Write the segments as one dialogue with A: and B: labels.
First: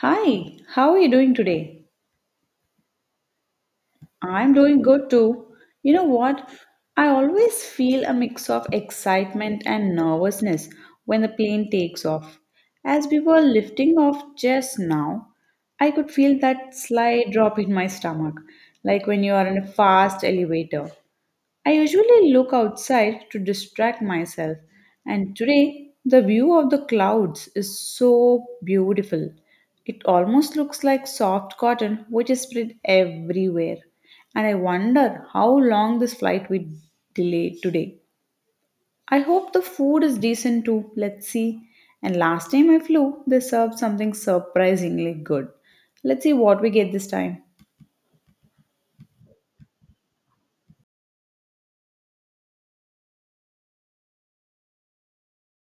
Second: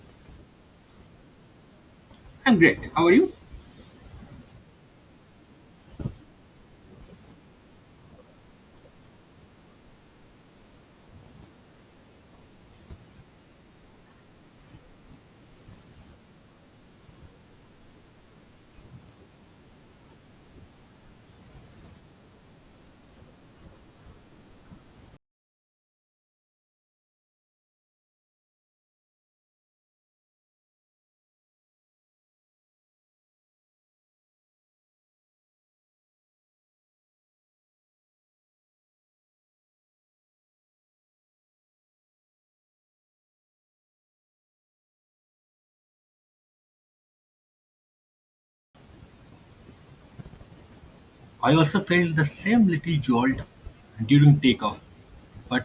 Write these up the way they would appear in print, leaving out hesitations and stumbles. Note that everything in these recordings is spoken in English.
A: Hi, how are you doing today?
B: I'm great. How are you?
A: I'm doing good too. You know what? I always feel a mix of excitement and nervousness when the plane takes off. As we were lifting off just now, I could feel that slight drop in my stomach, like when you are in a fast elevator. I usually look outside to distract myself, and today the view of the clouds is so beautiful. It almost looks like soft cotton which is spread everywhere. And I wonder how long this flight will delay today. I hope the food is decent too. Let's see. And last time I flew, they served something surprisingly good. Let's see what we get this time.
B: I also felt the same little jolt during takeoff, but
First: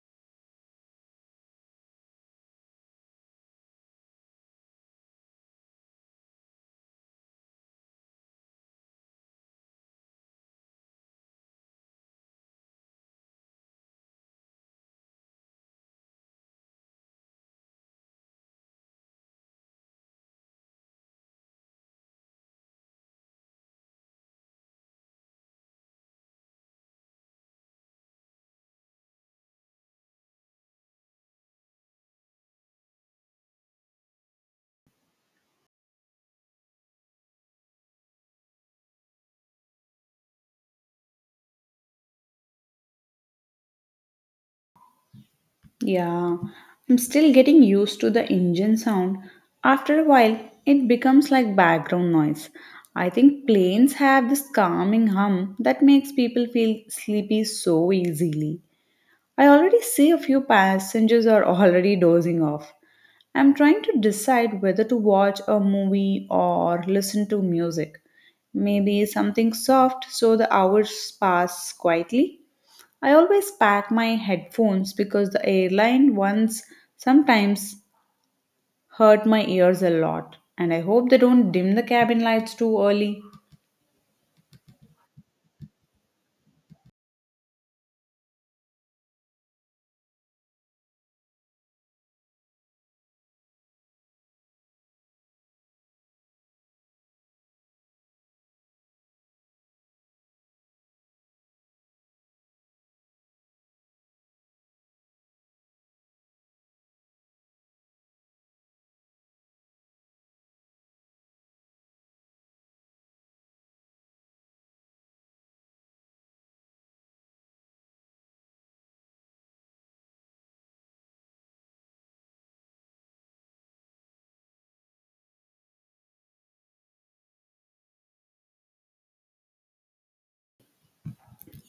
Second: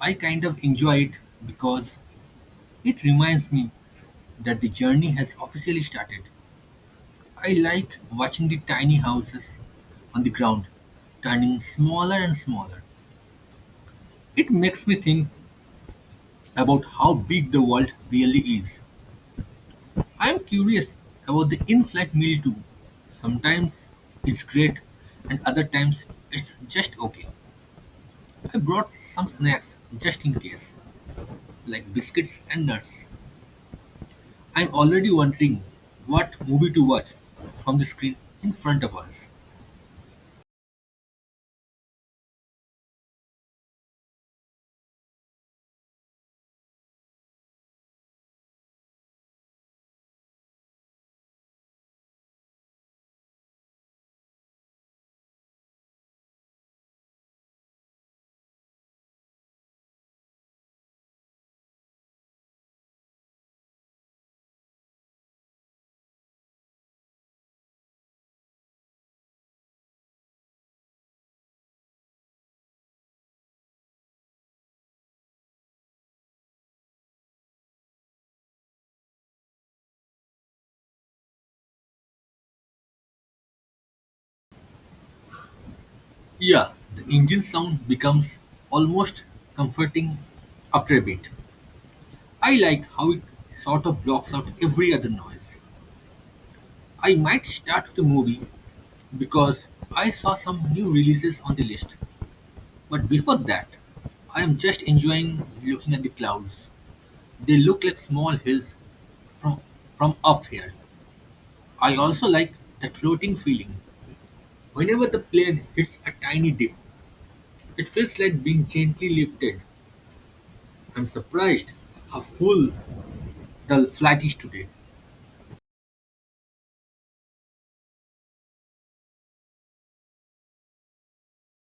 B: I kind of enjoy it because it reminds me that the journey has officially started. I like watching the tiny houses on the ground turning smaller and smaller. It makes me think about how big the world really is. I'm curious about the in flight meal too. Sometimes it's great, and other times it's just okay. I brought some snacks just in case, like biscuits and nuts. I'm already wondering what movie to watch from the screen in front of us.
A: Yeah, I'm still getting used to the engine sound. After a while, it becomes like background noise. I think planes have this calming hum that makes people feel sleepy so easily. I already see a few passengers are already dozing off. I'm trying to decide whether to watch a movie or listen to music. Maybe something soft so the hours pass quietly. I always pack my headphones because the airline ones sometimes hurt my ears a lot, and I hope they don't dim the cabin lights too early.
B: Yeah, the engine sound becomes almost comforting after a bit. I like how it sort of blocks out every other noise. I might start the movie because I saw some new releases on the list. But before that, I am just enjoying looking at the clouds. They look like small hills from from up here. I also like that floating feeling. Whenever the plane hits a tiny dip, it feels like being gently lifted. I'm surprised how full the flight is today.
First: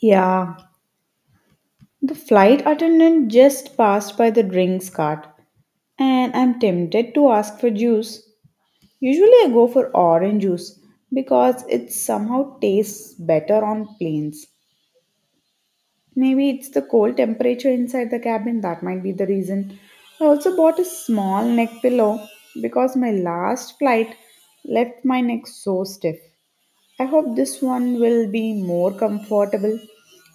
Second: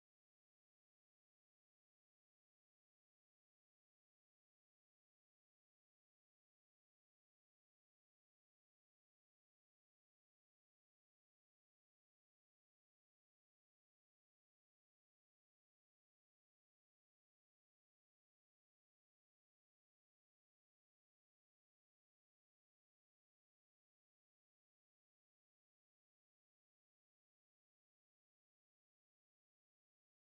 A: Yeah, the flight attendant just passed by the drinks cart, and I'm tempted to ask for juice. Usually, I go for orange juice because it somehow tastes better on planes. Maybe it's the cold temperature inside the cabin that might be the reason. I also bought a small neck pillow because my last flight left my neck so stiff. I hope this one will be more comfortable.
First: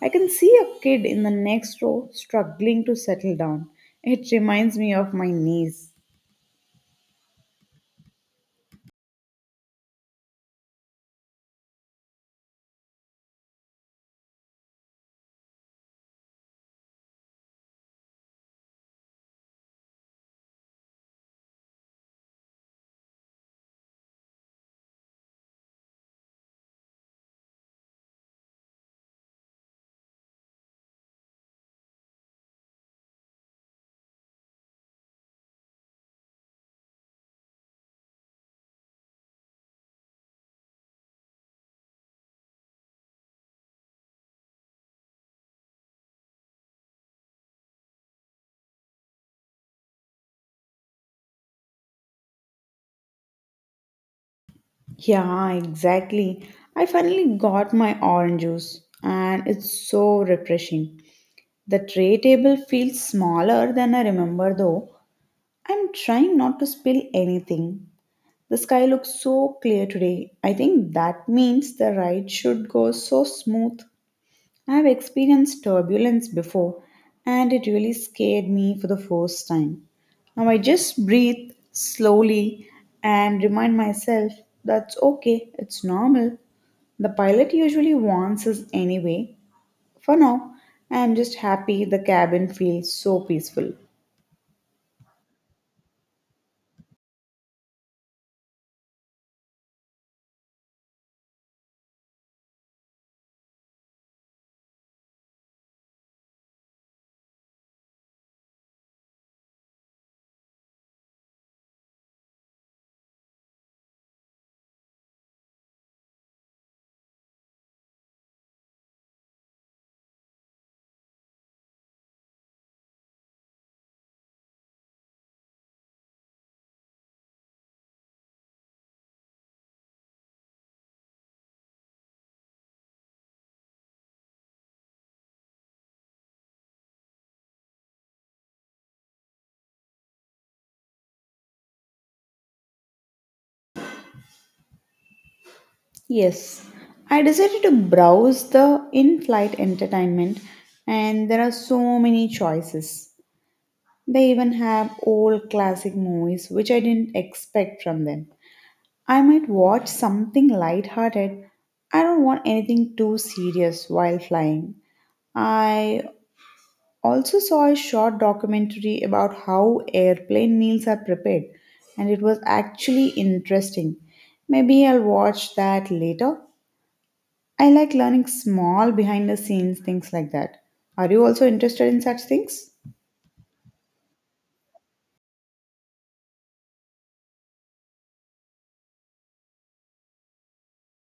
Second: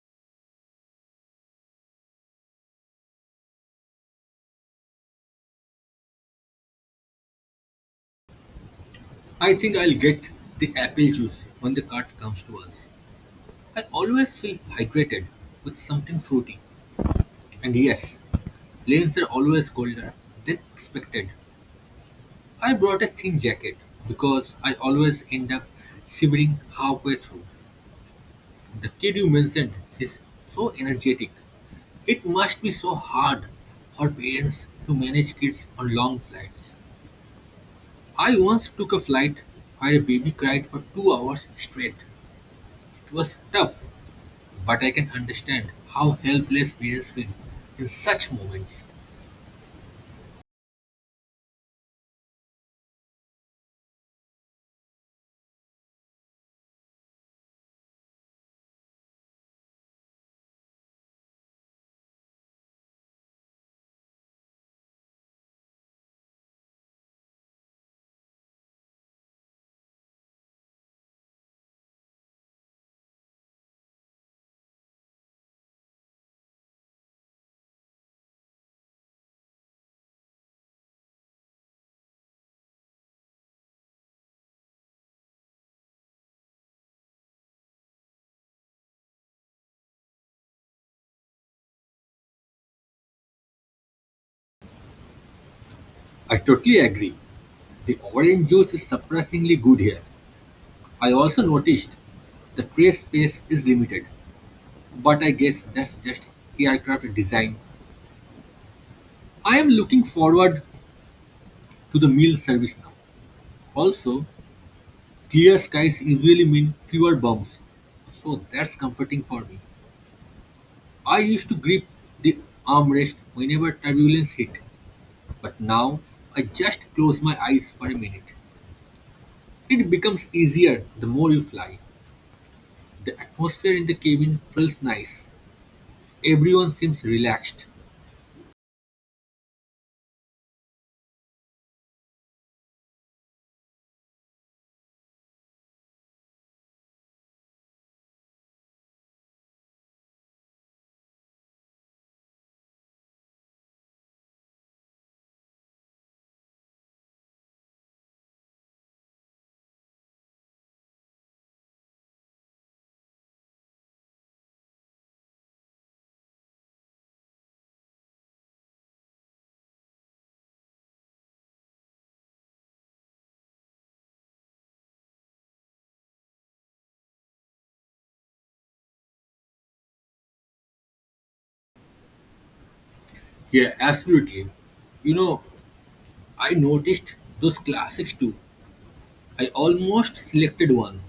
A: I can see a kid in the next row struggling to settle down. It reminds me of my niece.
B: I think I'll get the apple juice when the cart comes to us. I always feel hydrated with something fruity. And yes, planes are always colder than expected. I brought a thin jacket because I always end up shivering halfway through. The kid you mentioned is so energetic. It must be so hard for parents to manage kids on long flights. I once took a flight where a baby cried for 2 hours straight. It was tough, but I can understand how helpless parents feel in such moments.
A: Yeah, exactly. I finally got my orange juice and it's so refreshing. The tray table feels smaller than I remember though. I'm trying not to spill anything. The sky looks so clear today. I think that means the ride should go so smooth. I've experienced turbulence before and it really scared me for the first time. Now I just breathe slowly and remind myself that's okay, it's normal. The pilot usually warns us anyway. For now, I am just happy the cabin feels so peaceful.
B: I totally agree. The orange juice is surprisingly good here. I also noticed the tray space is limited, but I guess that's just aircraft design. I am looking forward to the meal service now. Also, clear skies usually mean fewer bombs, so that's comforting for me. I used to grip the armrest whenever turbulence hit, but now I just close my eyes for a minute. It becomes easier the more you fly. The atmosphere in the cabin feels nice. Everyone seems relaxed.
A: Yes, I decided to browse the in flight entertainment, and there are so many choices. They even have old classic movies, which I didn't expect from them. I might watch something light-hearted. I don't want anything too serious while flying. I also saw a short documentary about how airplane meals are prepared, and it was actually interesting. Maybe I'll watch that later. I like learning small behind the scenes things like that. Are you also interested in such things?
B: Yeah, absolutely. You know, I noticed those classics too. I almost selected one,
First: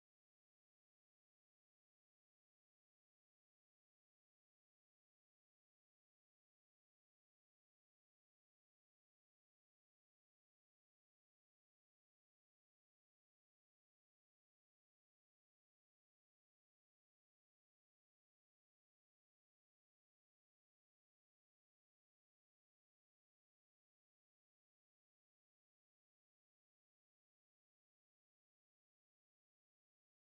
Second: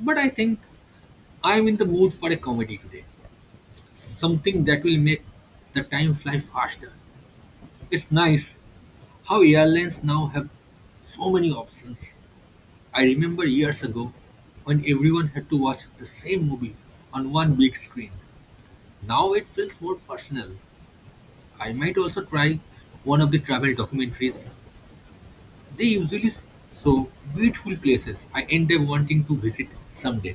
B: but I think I'm in the mood for a comedy today. Something that will make the time fly faster. It's nice how airlines now have so many options. I remember years ago when everyone had to watch the same movie on one big screen. Now it feels more personal. I might also try one of the travel documentaries. They usually show beautiful places I end up wanting to visit someday.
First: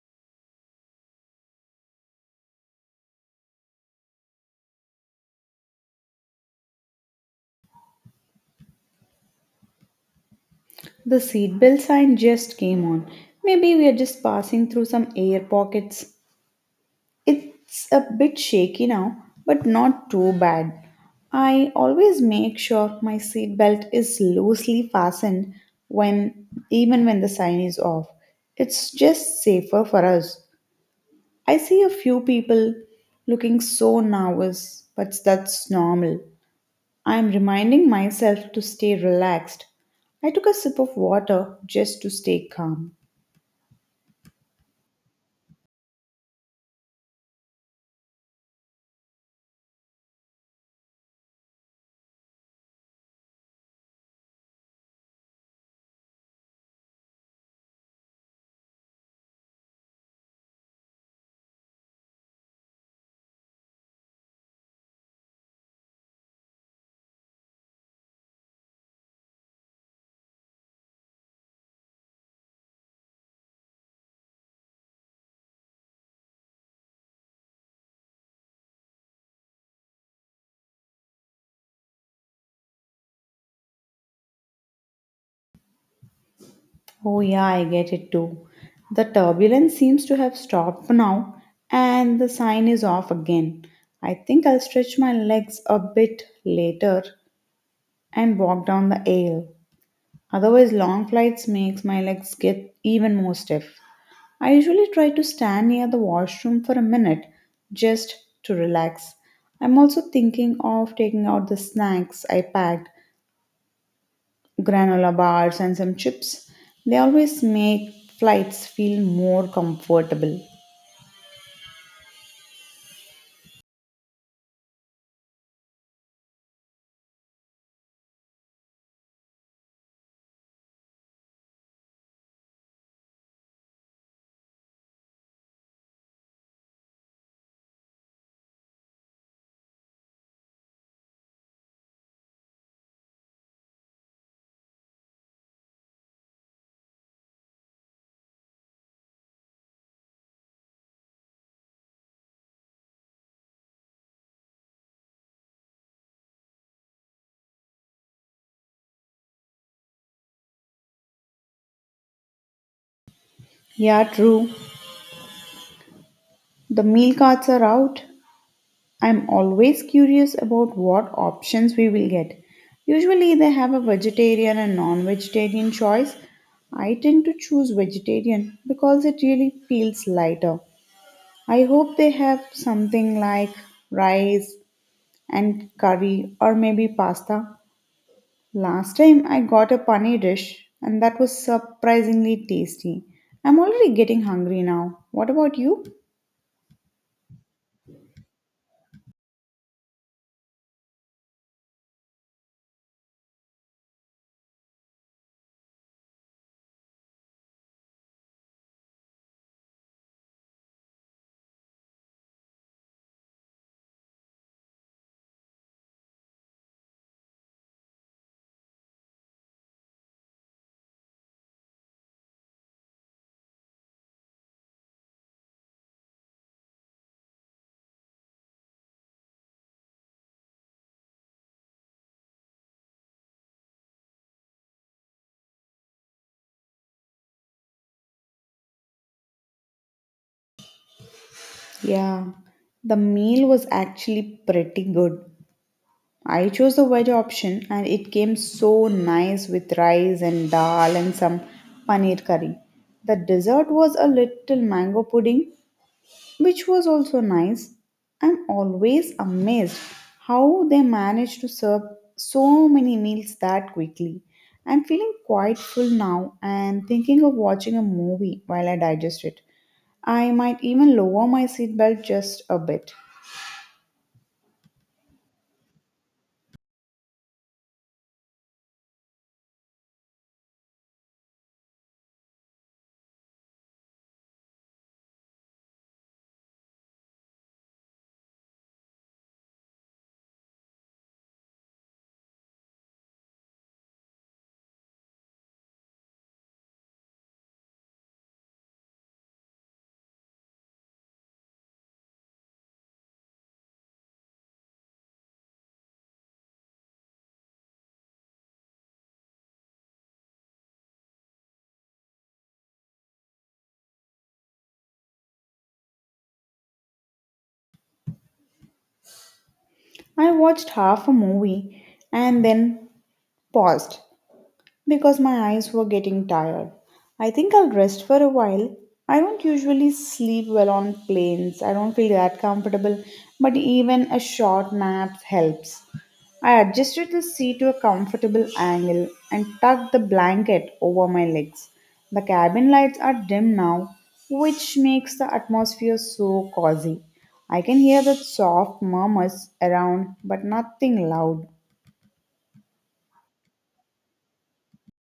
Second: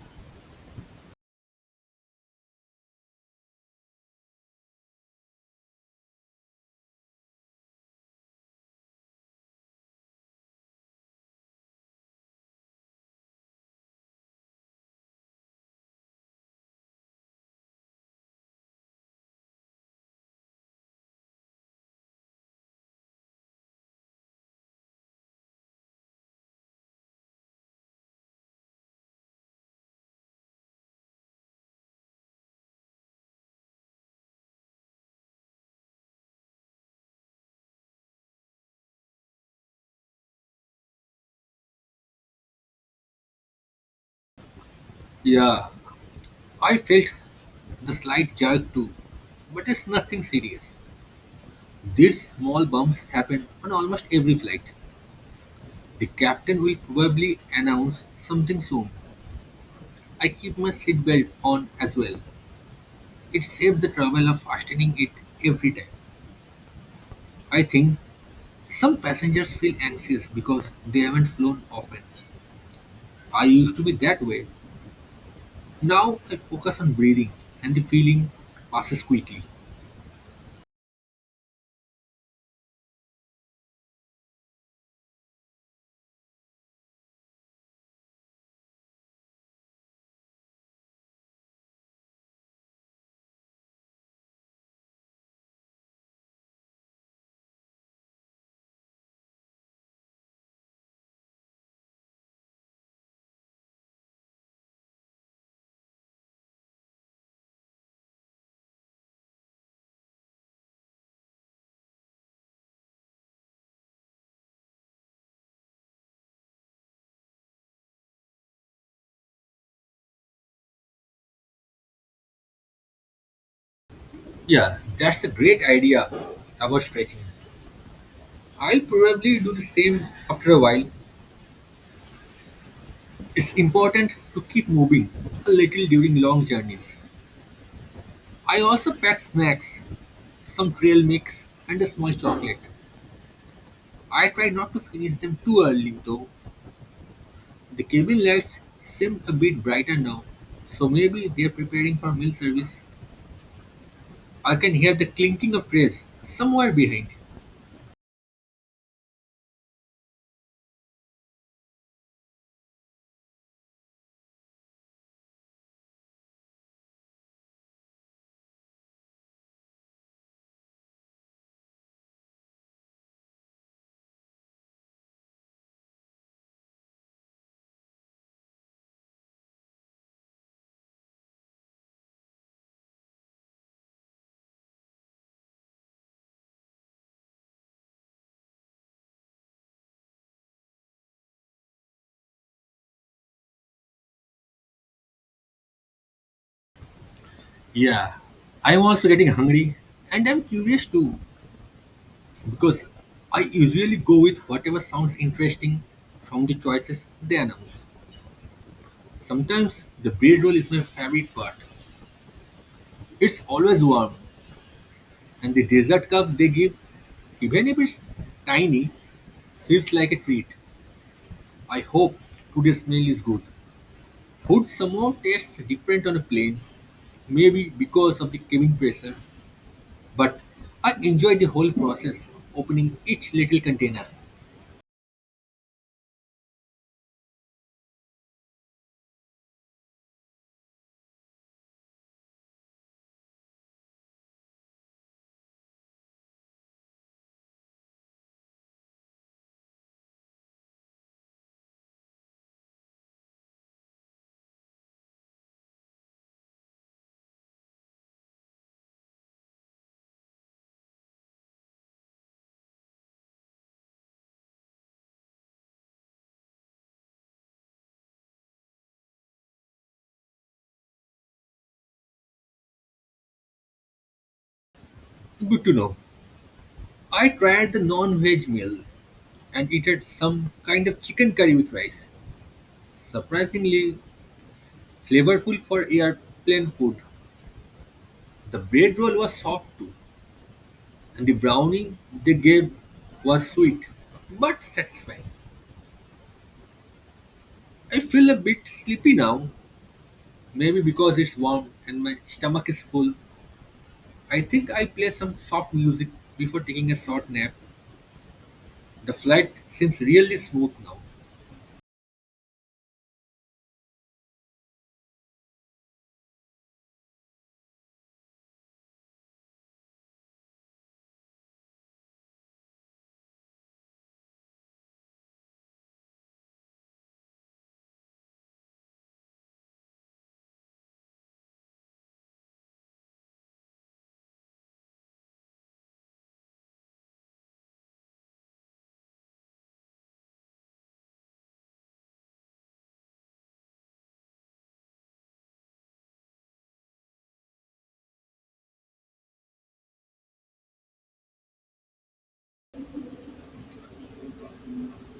A: The seatbelt sign just came on. Maybe we are just passing through some air pockets. It's a bit shaky now, but not too bad. I always make sure my seatbelt is loosely fastened when even when the sign is off. It's just safer for us. I see a few people looking so nervous, but that's normal. I am reminding myself to stay relaxed. I took a sip of water just to stay calm.
B: Yeah, I felt the slight jerk too, but it's nothing serious. These small bumps happen on almost every flight. The captain will probably announce something soon. I keep my seatbelt on as well. It saves the trouble of fastening it every time. I think some passengers feel anxious because they haven't flown often. I used to be that way. Now I focus on breathing and the feeling passes quickly.
A: Oh, yeah, I get it too. The turbulence seems to have stopped now and the sign is off again. I think I'll stretch my legs a bit later and walk down the aisle. Otherwise, long flights makes my legs get even more stiff. I usually try to stand near the washroom for a minute just to relax. I'm also thinking of taking out the snacks I packed granola bars and some chips. They always make flights feel more comfortable.
B: Yeah, that's a great idea about stretching. I'll probably do the same after a while. It's important to keep moving a little during long journeys. I also pack snacks, some trail mix, and a small chocolate. I try not to finish them too early though. The cabin lights seem a bit brighter now, so maybe they're preparing for meal service. I can hear the clinking of trays somewhere behind.
A: Yeah, true. The meal cards are out. I'm always curious about what options we will get. Usually, they have a vegetarian and non vegetarian choice. I tend to choose vegetarian because it really feels lighter. I hope they have something like rice and curry or maybe pasta. Last time I got a paneer dish and that was surprisingly tasty. I'm already getting hungry now. What about you?
B: Yeah, I'm also getting hungry, and I'm curious too. Because I usually go with whatever sounds interesting from the choices they announce. Sometimes the bread roll is my favorite part. It's always warm, and the dessert cup they give, even if it's tiny, feels like a treat. I hope today's meal is good. Food somehow tastes different on a plane, maybe because of the cabin pressure, but I enjoy the whole process, opening each little container.
A: Yeah, the meal was actually pretty good. I chose the veg option and it came so nice with rice and dal and some paneer curry. The dessert was a little mango pudding which was also nice. I'm always amazed how they manage to serve so many meals that quickly. I'm feeling quite full now and thinking of watching a movie while I digest it. I might even lower my seatbelt just a bit.
B: Good to know. I tried the non-veg meal and it had some kind of chicken curry with rice. Surprisingly flavorful for airplane food. The bread roll was soft too, and the brownie they gave was sweet but satisfying. I feel a bit sleepy now, maybe because it's warm and my stomach is full. I think I'll play some soft music before taking a short nap. The flight seems really smooth now.
A: I watched half a movie and then paused because my eyes were getting tired. I think I'll rest for a while. I don't usually sleep well on planes, I don't feel that comfortable, but even a short nap helps. I adjusted the seat to a comfortable angle and tucked the blanket over my legs. The cabin lights are dim now, which makes the atmosphere so cozy. I can hear the soft murmurs around, but nothing loud.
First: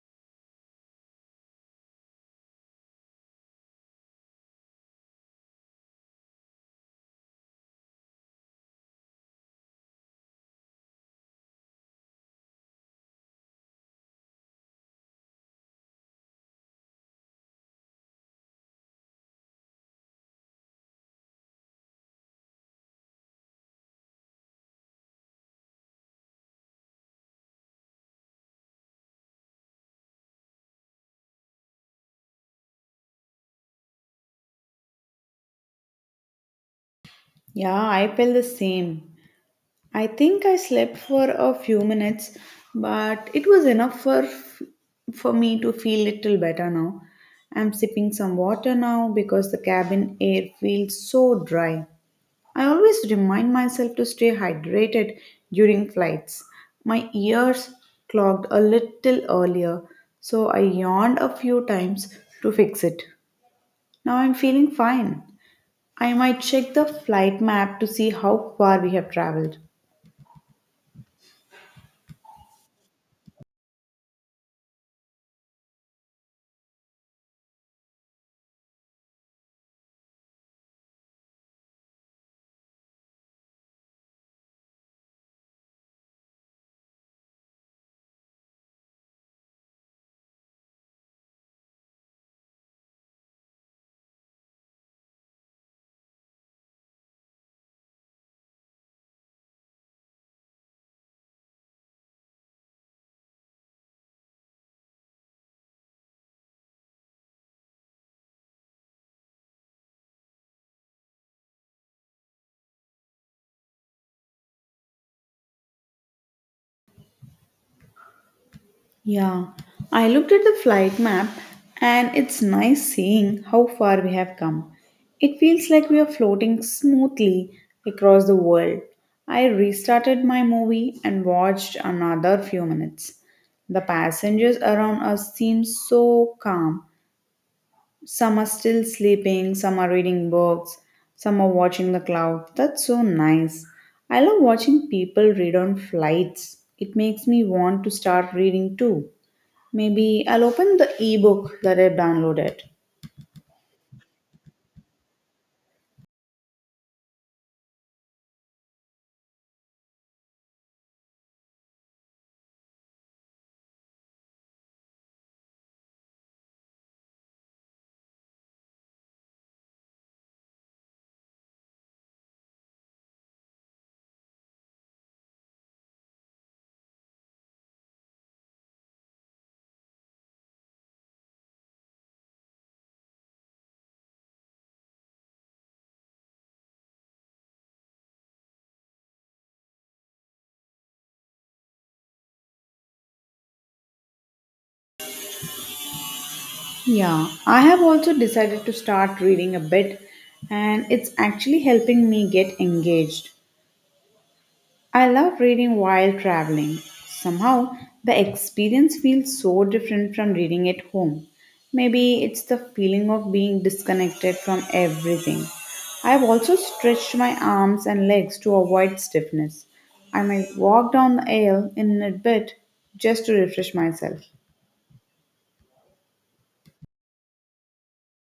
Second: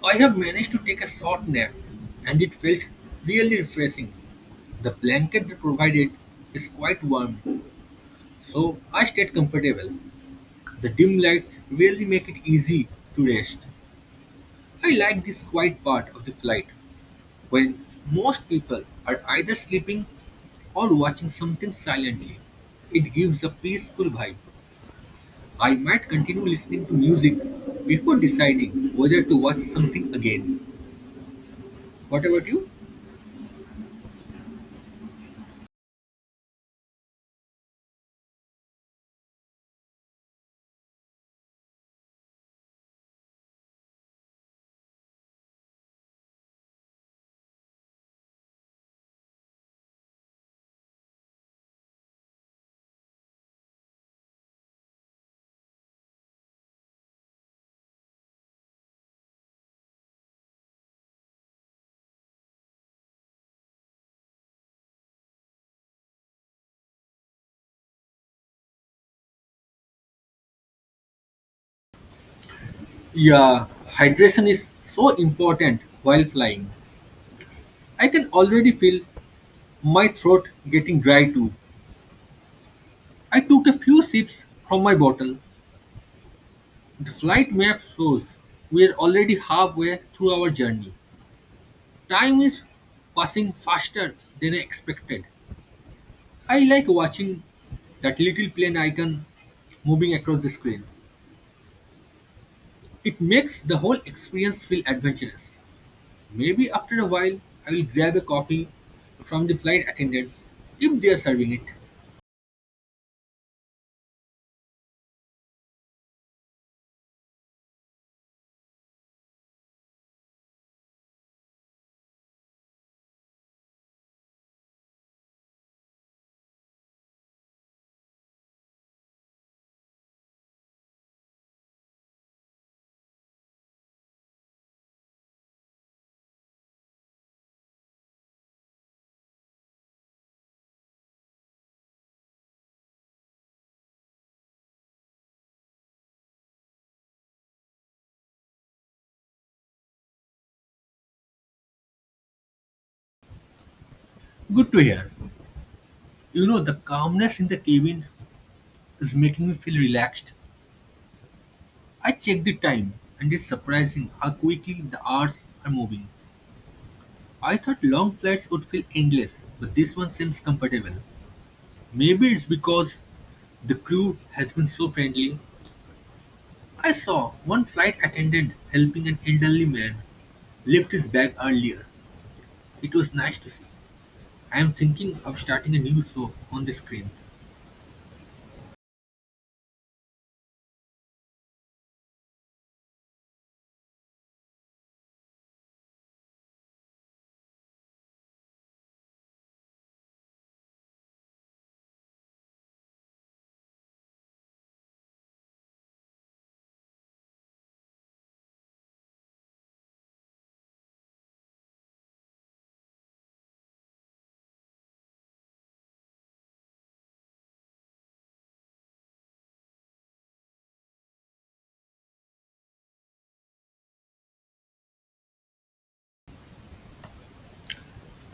B: I have managed to take a short nap, and it felt really refreshing. The blanket they provided is quite warm, so I stayed comfortable. The dim lights really make it easy to rest. I like this quiet part of the flight when most people are either sleeping or watching something silently. It gives a peaceful vibe. I might continue listening to music before deciding whether to watch something again. What about you?
A: Yeah, I feel the same. I think I slept for a few minutes, but it was enough for me to feel little better now. I'm sipping some water now because the cabin air feels so dry. I always remind myself to stay hydrated during flights. My ears clogged a little earlier, so I yawned a few times to fix it. Now I'm feeling fine. I might check the flight map to see how far we have traveled.
B: Yeah, hydration is so important while flying. I can already feel my throat getting dry too. I took a few sips from my bottle. The flight map shows we are already halfway through our journey. Time is passing faster than I expected. I like watching that little plane icon moving across the screen. It makes the whole experience feel adventurous. Maybe after a while I will grab a coffee from the flight attendants if they are serving it.
A: Yeah, I looked at the flight map and it's nice seeing how far we have come. It feels like we are floating smoothly across the world. I restarted my movie and watched another few minutes. The passengers around us seem so calm. Some are still sleeping, some are reading books, some are watching the clouds. That's so nice. I love watching people read on flights. It makes me want to start reading too. Maybe I'll open the ebook that I've downloaded.
B: Good to hear. You know, the calmness in the cabin is making me feel relaxed. I check the time and it's surprising how quickly the hours are moving. I thought long flights would feel endless, but this one seems comfortable. Maybe it's because the crew has been so friendly. I saw one flight attendant helping an elderly man lift his bag earlier. It was nice to see. I'm thinking of starting a new show on the screen.
A: Yeah, I have also decided to start reading a bit, and it's actually helping me get engaged. I love reading while traveling. Somehow, the experience feels so different from reading at home. Maybe it's the feeling of being disconnected from everything. I've also stretched my arms and legs to avoid stiffness. I might walk down the aisle in a bit just to refresh myself.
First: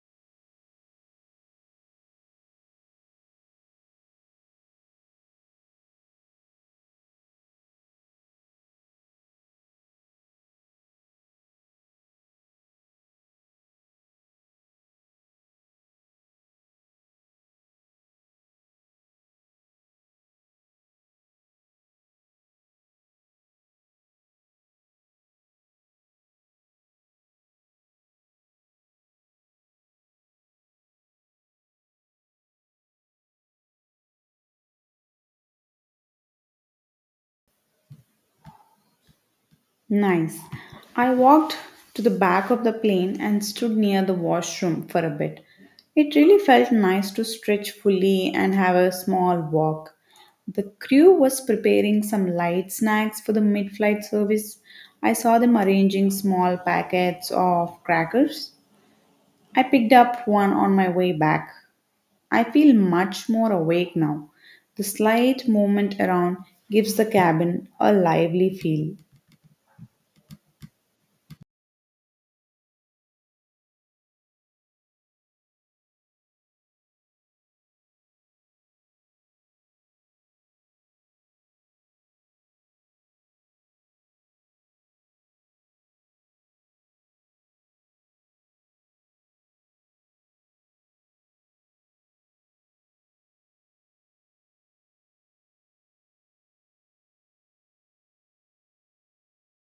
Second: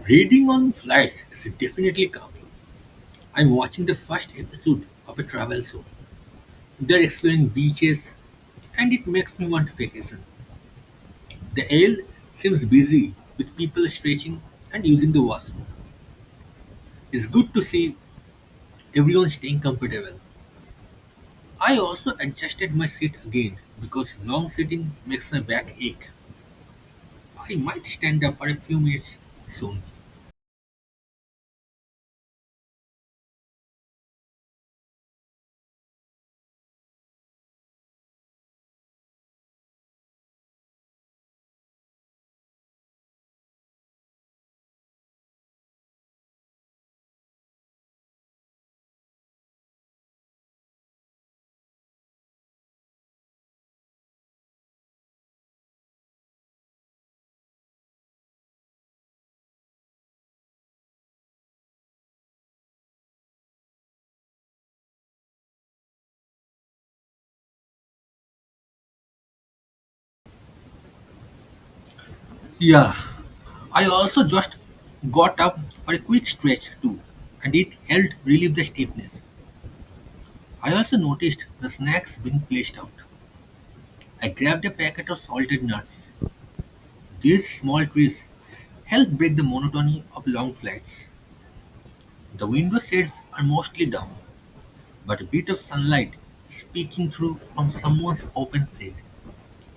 B: Reading on flights is definitely calming. I'm watching the first episode of a travel show. They're exploring beaches, and it makes me want a vacation. The aisle seems busy with people stretching and using the washroom. It's good to see everyone staying comfortable. I also adjusted my seat again because long sitting makes my back ache. I might stand up for a few minutes soon.
A: Nice. I walked to the back of the plane and stood near the washroom for a bit. It really felt nice to stretch fully and have a small walk. The crew was preparing some light snacks for the mid flight service. I saw them arranging small packets of crackers. I picked up one on my way back. I feel much more awake now. The slight movement around gives the cabin a lively feel.
B: Yeah, I also just got up for a quick stretch too, and it helped relieve the stiffness. I also noticed the snacks being placed out. I grabbed a packet of salted nuts. These small treats help break the monotony of long flights. The window shades are mostly down, but a bit of sunlight speaking through from someone's open shade.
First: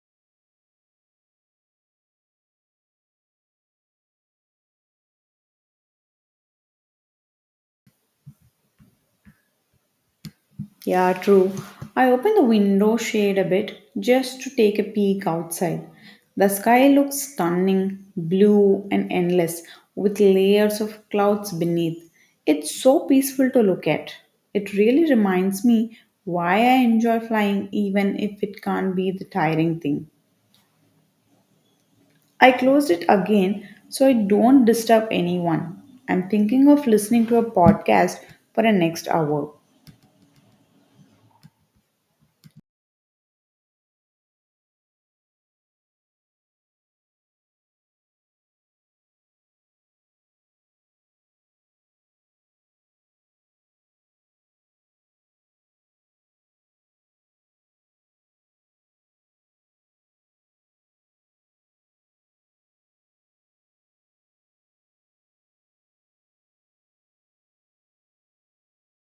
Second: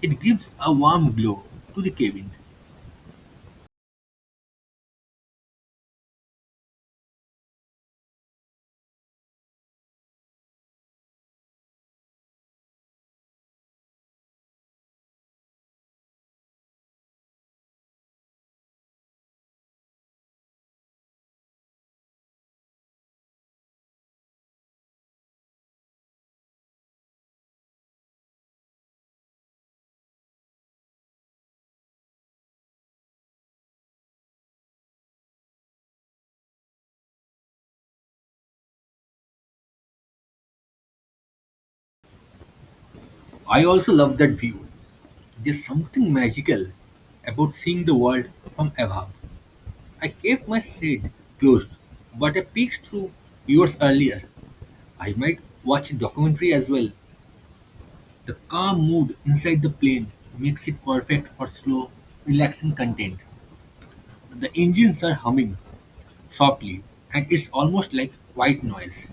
B: It gives a warm glow to the cabin.
A: Yeah, true. I open the window shade a bit just to take a peek outside. The sky looks stunning, blue and endless, with layers of clouds beneath. It's so peaceful to look at. It really reminds me why I enjoy flying, even if it can't be the tiring thing. I closed it again so I don't disturb anyone. I'm thinking of listening to a podcast for the next hour.
B: I also love that view. There's something magical about seeing the world from above. I kept my shade closed, but I peeked through years earlier. I might watch a documentary as well. The calm mood inside the plane makes it perfect for slow, relaxing content. The engines are humming softly, and it's almost like white noise.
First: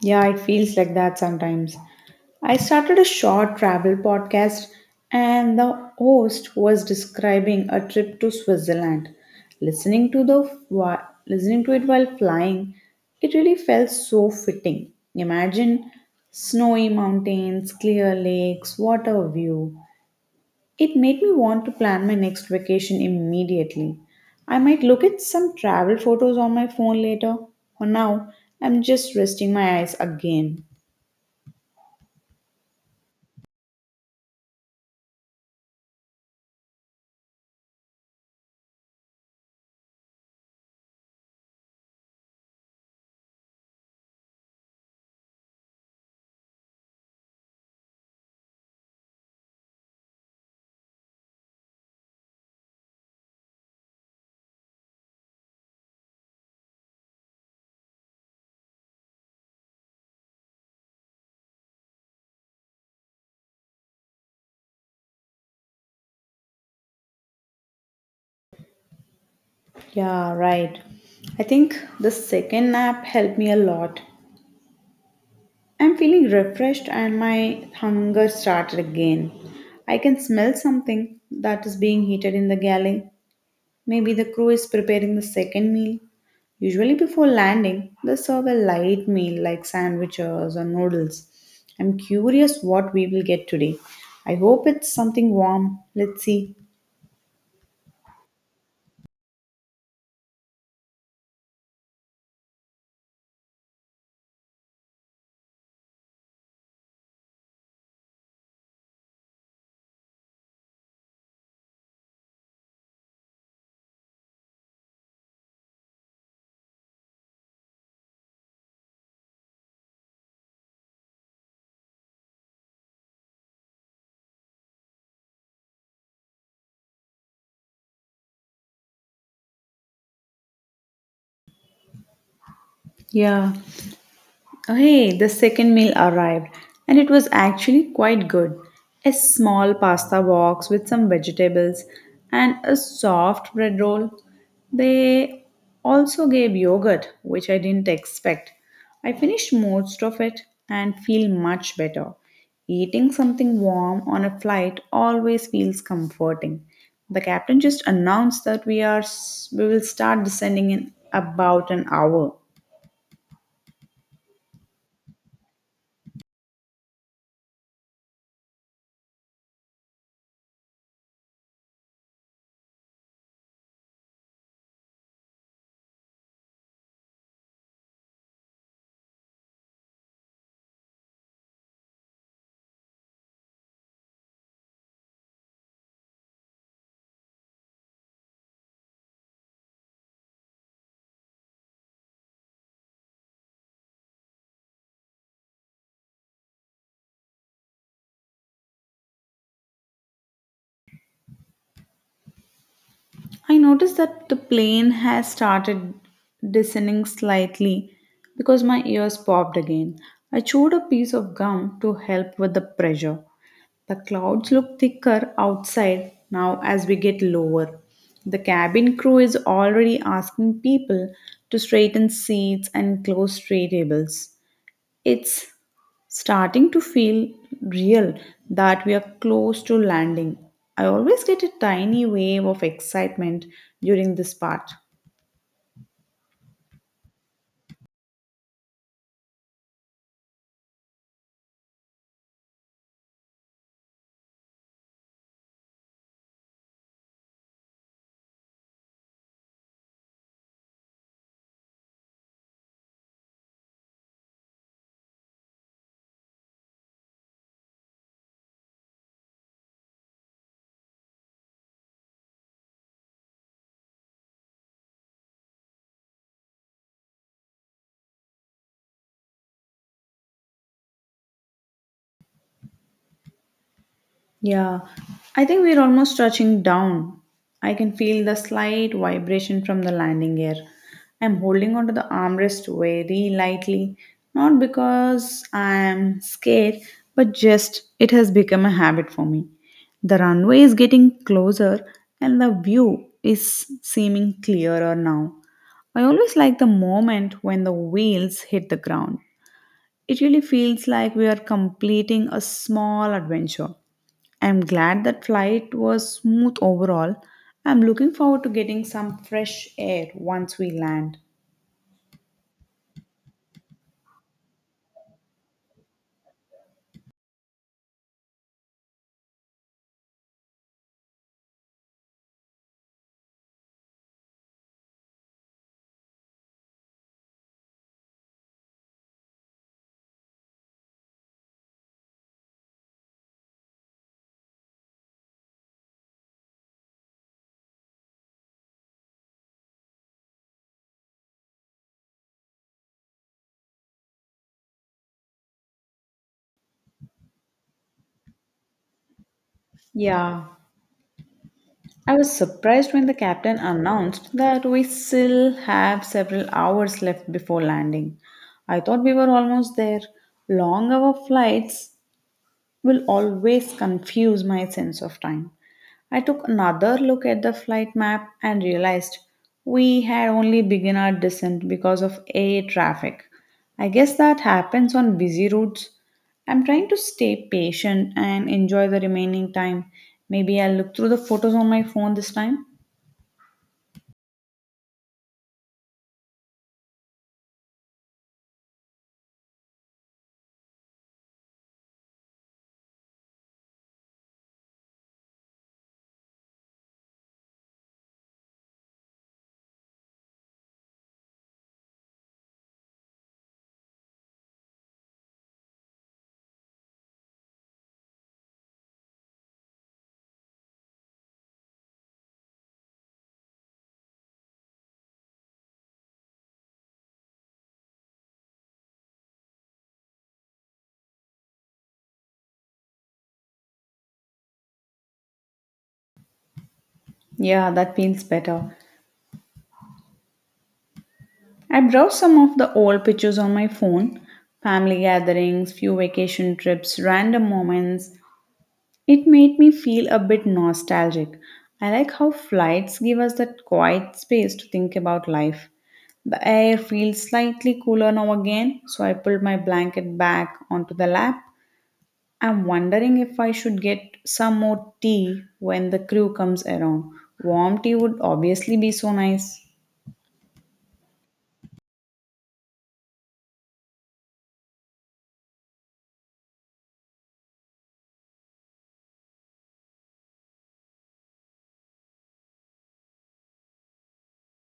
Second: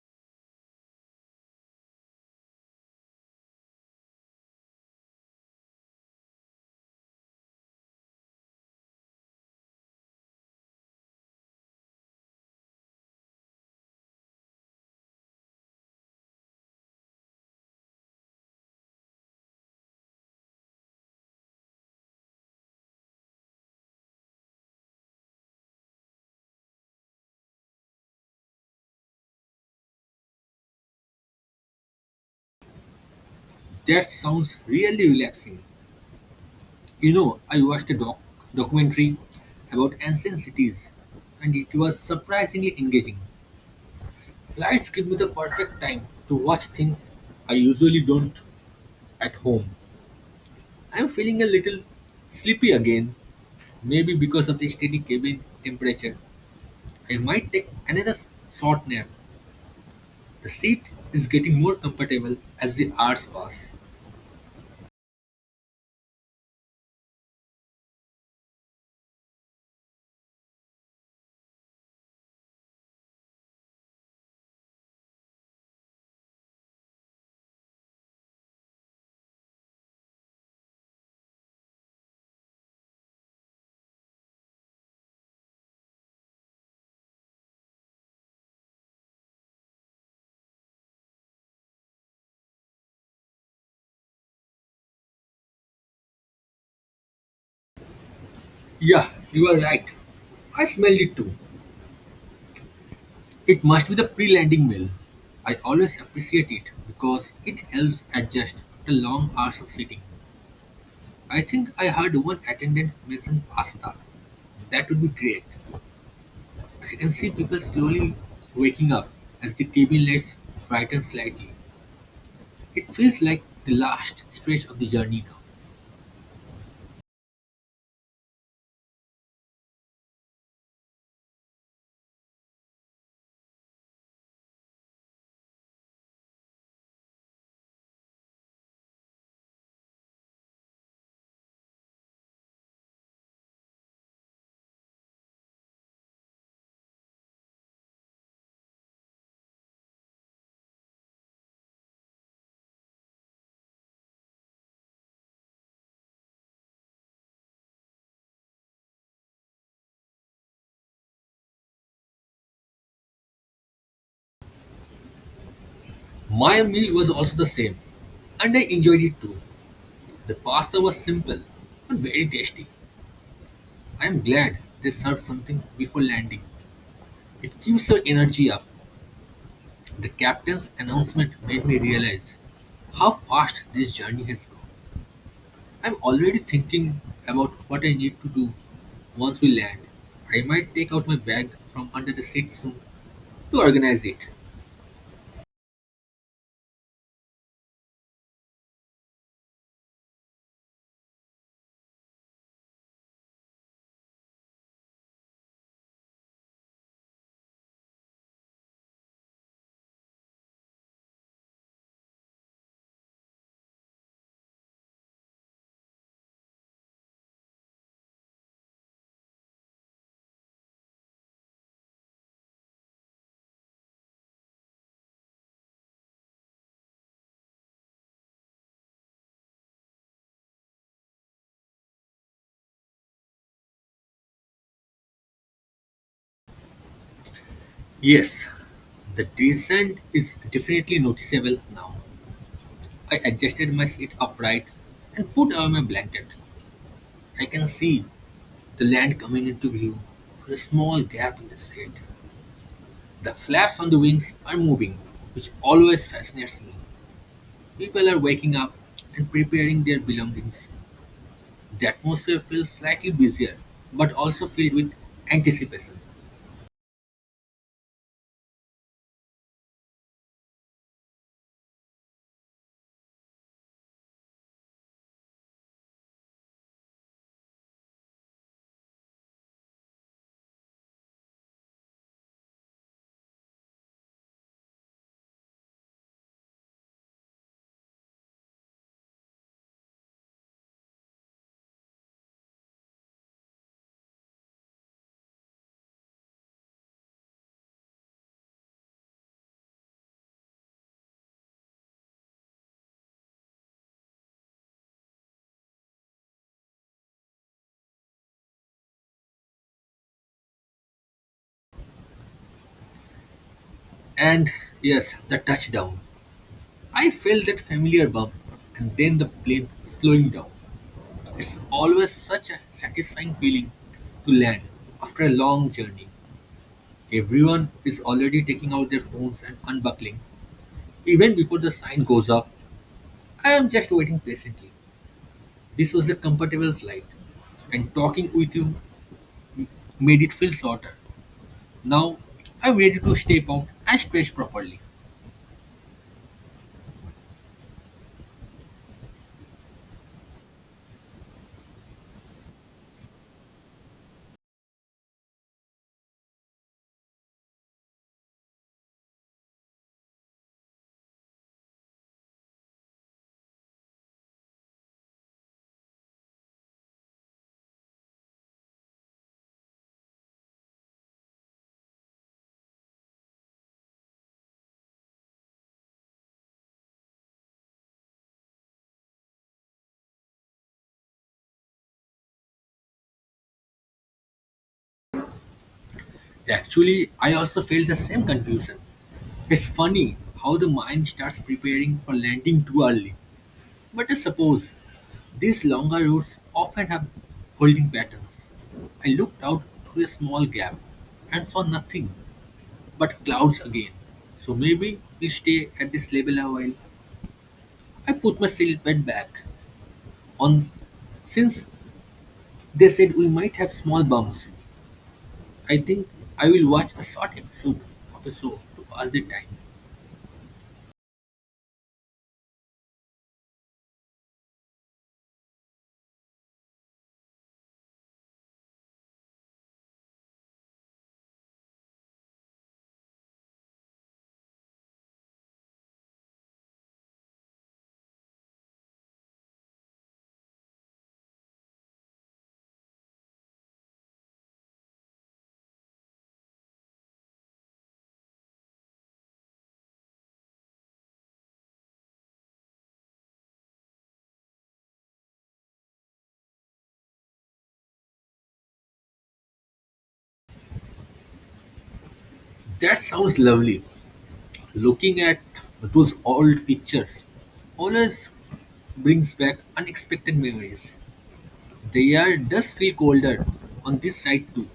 A: Yeah, it feels like that sometimes. I started a short travel podcast, and the host was describing a trip to Switzerland. Listening to the Listening to it while flying, it really felt so fitting. Imagine snowy mountains, clear lakes, water view, it made me want to plan my next vacation immediately. I might look at some travel photos on my phone later. For now, I'm just resting my eyes again.
B: That sounds really relaxing. You know, I watched a documentary about ancient cities, and it was surprisingly engaging. Flights give me the perfect time to watch things I usually don't. At home, I'm feeling a little sleepy again. Maybe because of the steady cabin temperature, I might take another short nap. The seat is getting more comfortable as the hours pass.
A: Yeah, right. I think the second nap helped me a lot. I'm feeling refreshed and my hunger started again. I can smell something that is being heated in the galley. Maybe the crew is preparing the second meal. Usually, before landing, they serve a light meal like sandwiches or noodles. I'm curious what we will get today. I hope it's something warm. Let's see.
B: Yeah, you are right. I smelled it too. It must be the pre landing meal. I always appreciate it because it helps adjust after long hours of sitting. I think I heard one attendant mention pasta. That would be great. I can see people slowly waking up as the cabin lights brighten slightly. It feels like the last stretch of the journey now.
A: Yeah, hey, the second meal arrived, and it was actually quite good. A small pasta box with some vegetables and a soft bread roll. They also gave yogurt, which I didn't expect. I finished most of it and feel much better. Eating something warm on a flight always feels comforting. The captain just announced that we will start descending in about an hour.
B: My meal was also the same, and I enjoyed it too. The pasta was simple but very tasty. I am glad they served something before landing. It keeps your energy up. The captain's announcement made me realize how fast this journey has gone. I'm already thinking about what I need to do once we land. I might take out my bag from under the seat soon to organize it.
A: I noticed that the plane has started descending slightly because my ears popped again. I chewed a piece of gum to help with the pressure. The clouds look thicker outside now as we get lower. The cabin crew is already asking people to straighten seats and close tray tables. It's starting to feel real that we are close to landing. I always get a tiny wave of excitement during this part.
B: Yes, the descent is definitely noticeable now. I adjusted my seat upright and put away my blanket. I can see the land coming into view through a small gap in the shade. The flaps on the wings are moving, which always fascinates me. People are waking up and preparing their belongings. The atmosphere feels slightly busier, but also filled with anticipation.
A: Yeah, I think we're almost touching down. I can feel the slight vibration from the landing gear. I'm holding onto the armrest very lightly, not because I'm scared, but just it has become a habit for me. The runway is getting closer and the view is seeming clearer now. I always like the moment when the wheels hit the ground. It really feels like we are completing a small adventure. I'm glad that flight was smooth overall. I'm looking forward to getting some fresh air once we land.
B: And yes, the touchdown. I felt that familiar bump, and then the plane slowing down. It's always such a satisfying feeling to land after a long journey. Everyone is already taking out their phones and unbuckling. Even before the sign goes up, I am just waiting patiently. This was a comfortable flight, and talking with you made it feel shorter. Now I'm ready to step out and stretch properly.
A: Yeah, I was surprised when the captain announced that we still have several hours left before landing. I thought we were almost there. Long hour flights will always confuse my sense of time. I took another look at the flight map and realized we had only begun our descent because of air traffic. I guess that happens on busy routes. I'm trying to stay patient and enjoy the remaining time. Maybe I'll look through the photos on my phone this time.
B: Actually, I also felt the same confusion. It's funny how the mind starts preparing for landing too early. But I suppose these longer routes often have holding patterns. I looked out through a small gap and saw nothing but clouds again. So maybe we'll stay at this level a while. I put my seatbelt back on since they said we might have small bumps. I think I will watch a short episode of a show to pass the time.
A: Yeah, that feels better. I browsed some of the old pictures on my phone family gatherings, few vacation trips, random moments, it made me feel a bit nostalgic. I like how flights give us that quiet space to think about life. The air feels slightly cooler now again, so I pulled my blanket back onto the lap. I'm wondering if I should get some more tea when the crew comes around. Warm tea would obviously be so nice.
B: That sounds lovely. Looking at those old pictures always brings back unexpected memories. The air does feel colder on this side too.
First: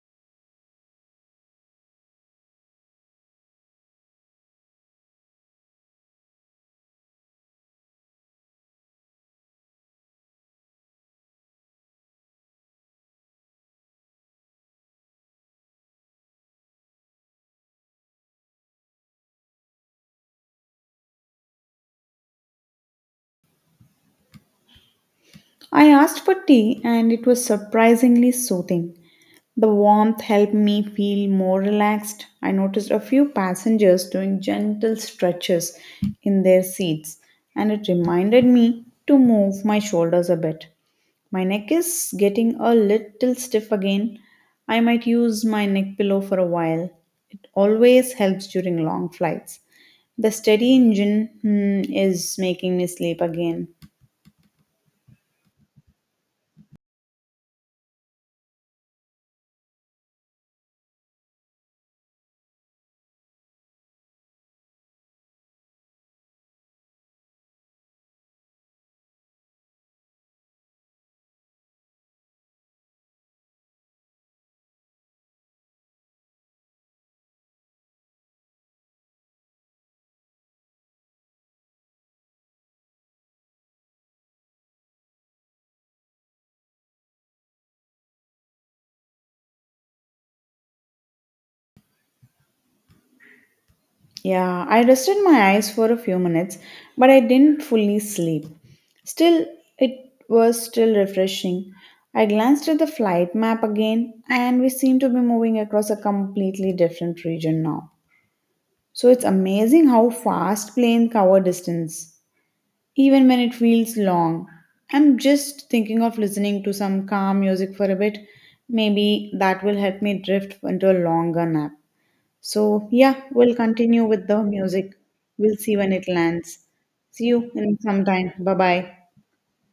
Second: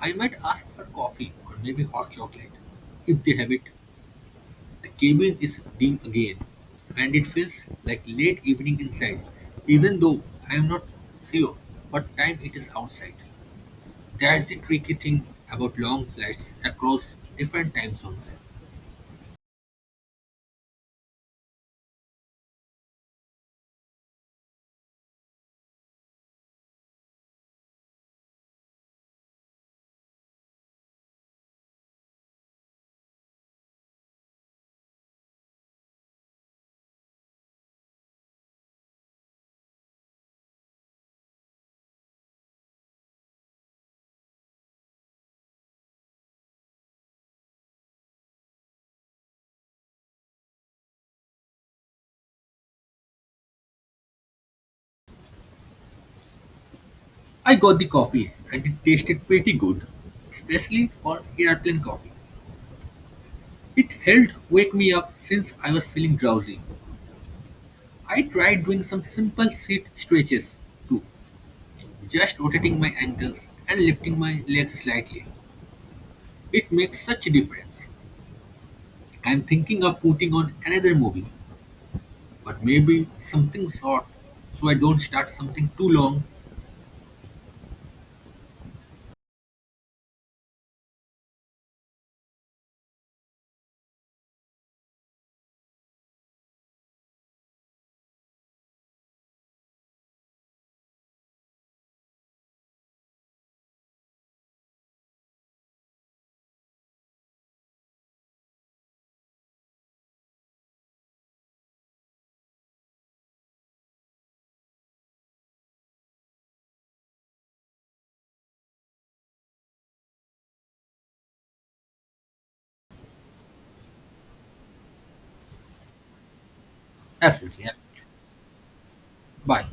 B: I might ask for coffee or maybe hot chocolate. If they have it, the cabin is dim again, and it feels like late evening inside, even though I am not sure what time it is outside. That's the tricky thing about long flights across different time zones.
A: I asked for tea and it was surprisingly soothing. The warmth helped me feel more relaxed. I noticed a few passengers doing gentle stretches in their seats, and it reminded me to move my shoulders a bit. My neck is getting a little stiff again. I might use my neck pillow for a while. It always helps during long flights. The steady engine is making me sleep again.
B: I got the coffee and it tasted pretty good, especially for airplane coffee. It helped wake me up since I was feeling drowsy. I tried doing some simple seat stretches too, just rotating my ankles and lifting my legs slightly. It makes such a difference. I'm thinking of putting on another movie, but maybe something short so I don't start something too long.
A: Yeah, I rested my eyes for a few minutes, but I didn't fully sleep. Still, it was still refreshing. I glanced at the flight map again, and we seem to be moving across a completely different region now. So it's amazing how fast planes cover distance, even when it feels long. I'm just thinking of listening to some calm music for a bit. Maybe that will help me drift into a longer nap. So, yeah, we'll continue with the music. We'll see when it lands. See you
B: Absolutely. Yeah.
A: in some time. Bye bye.
B: Bye.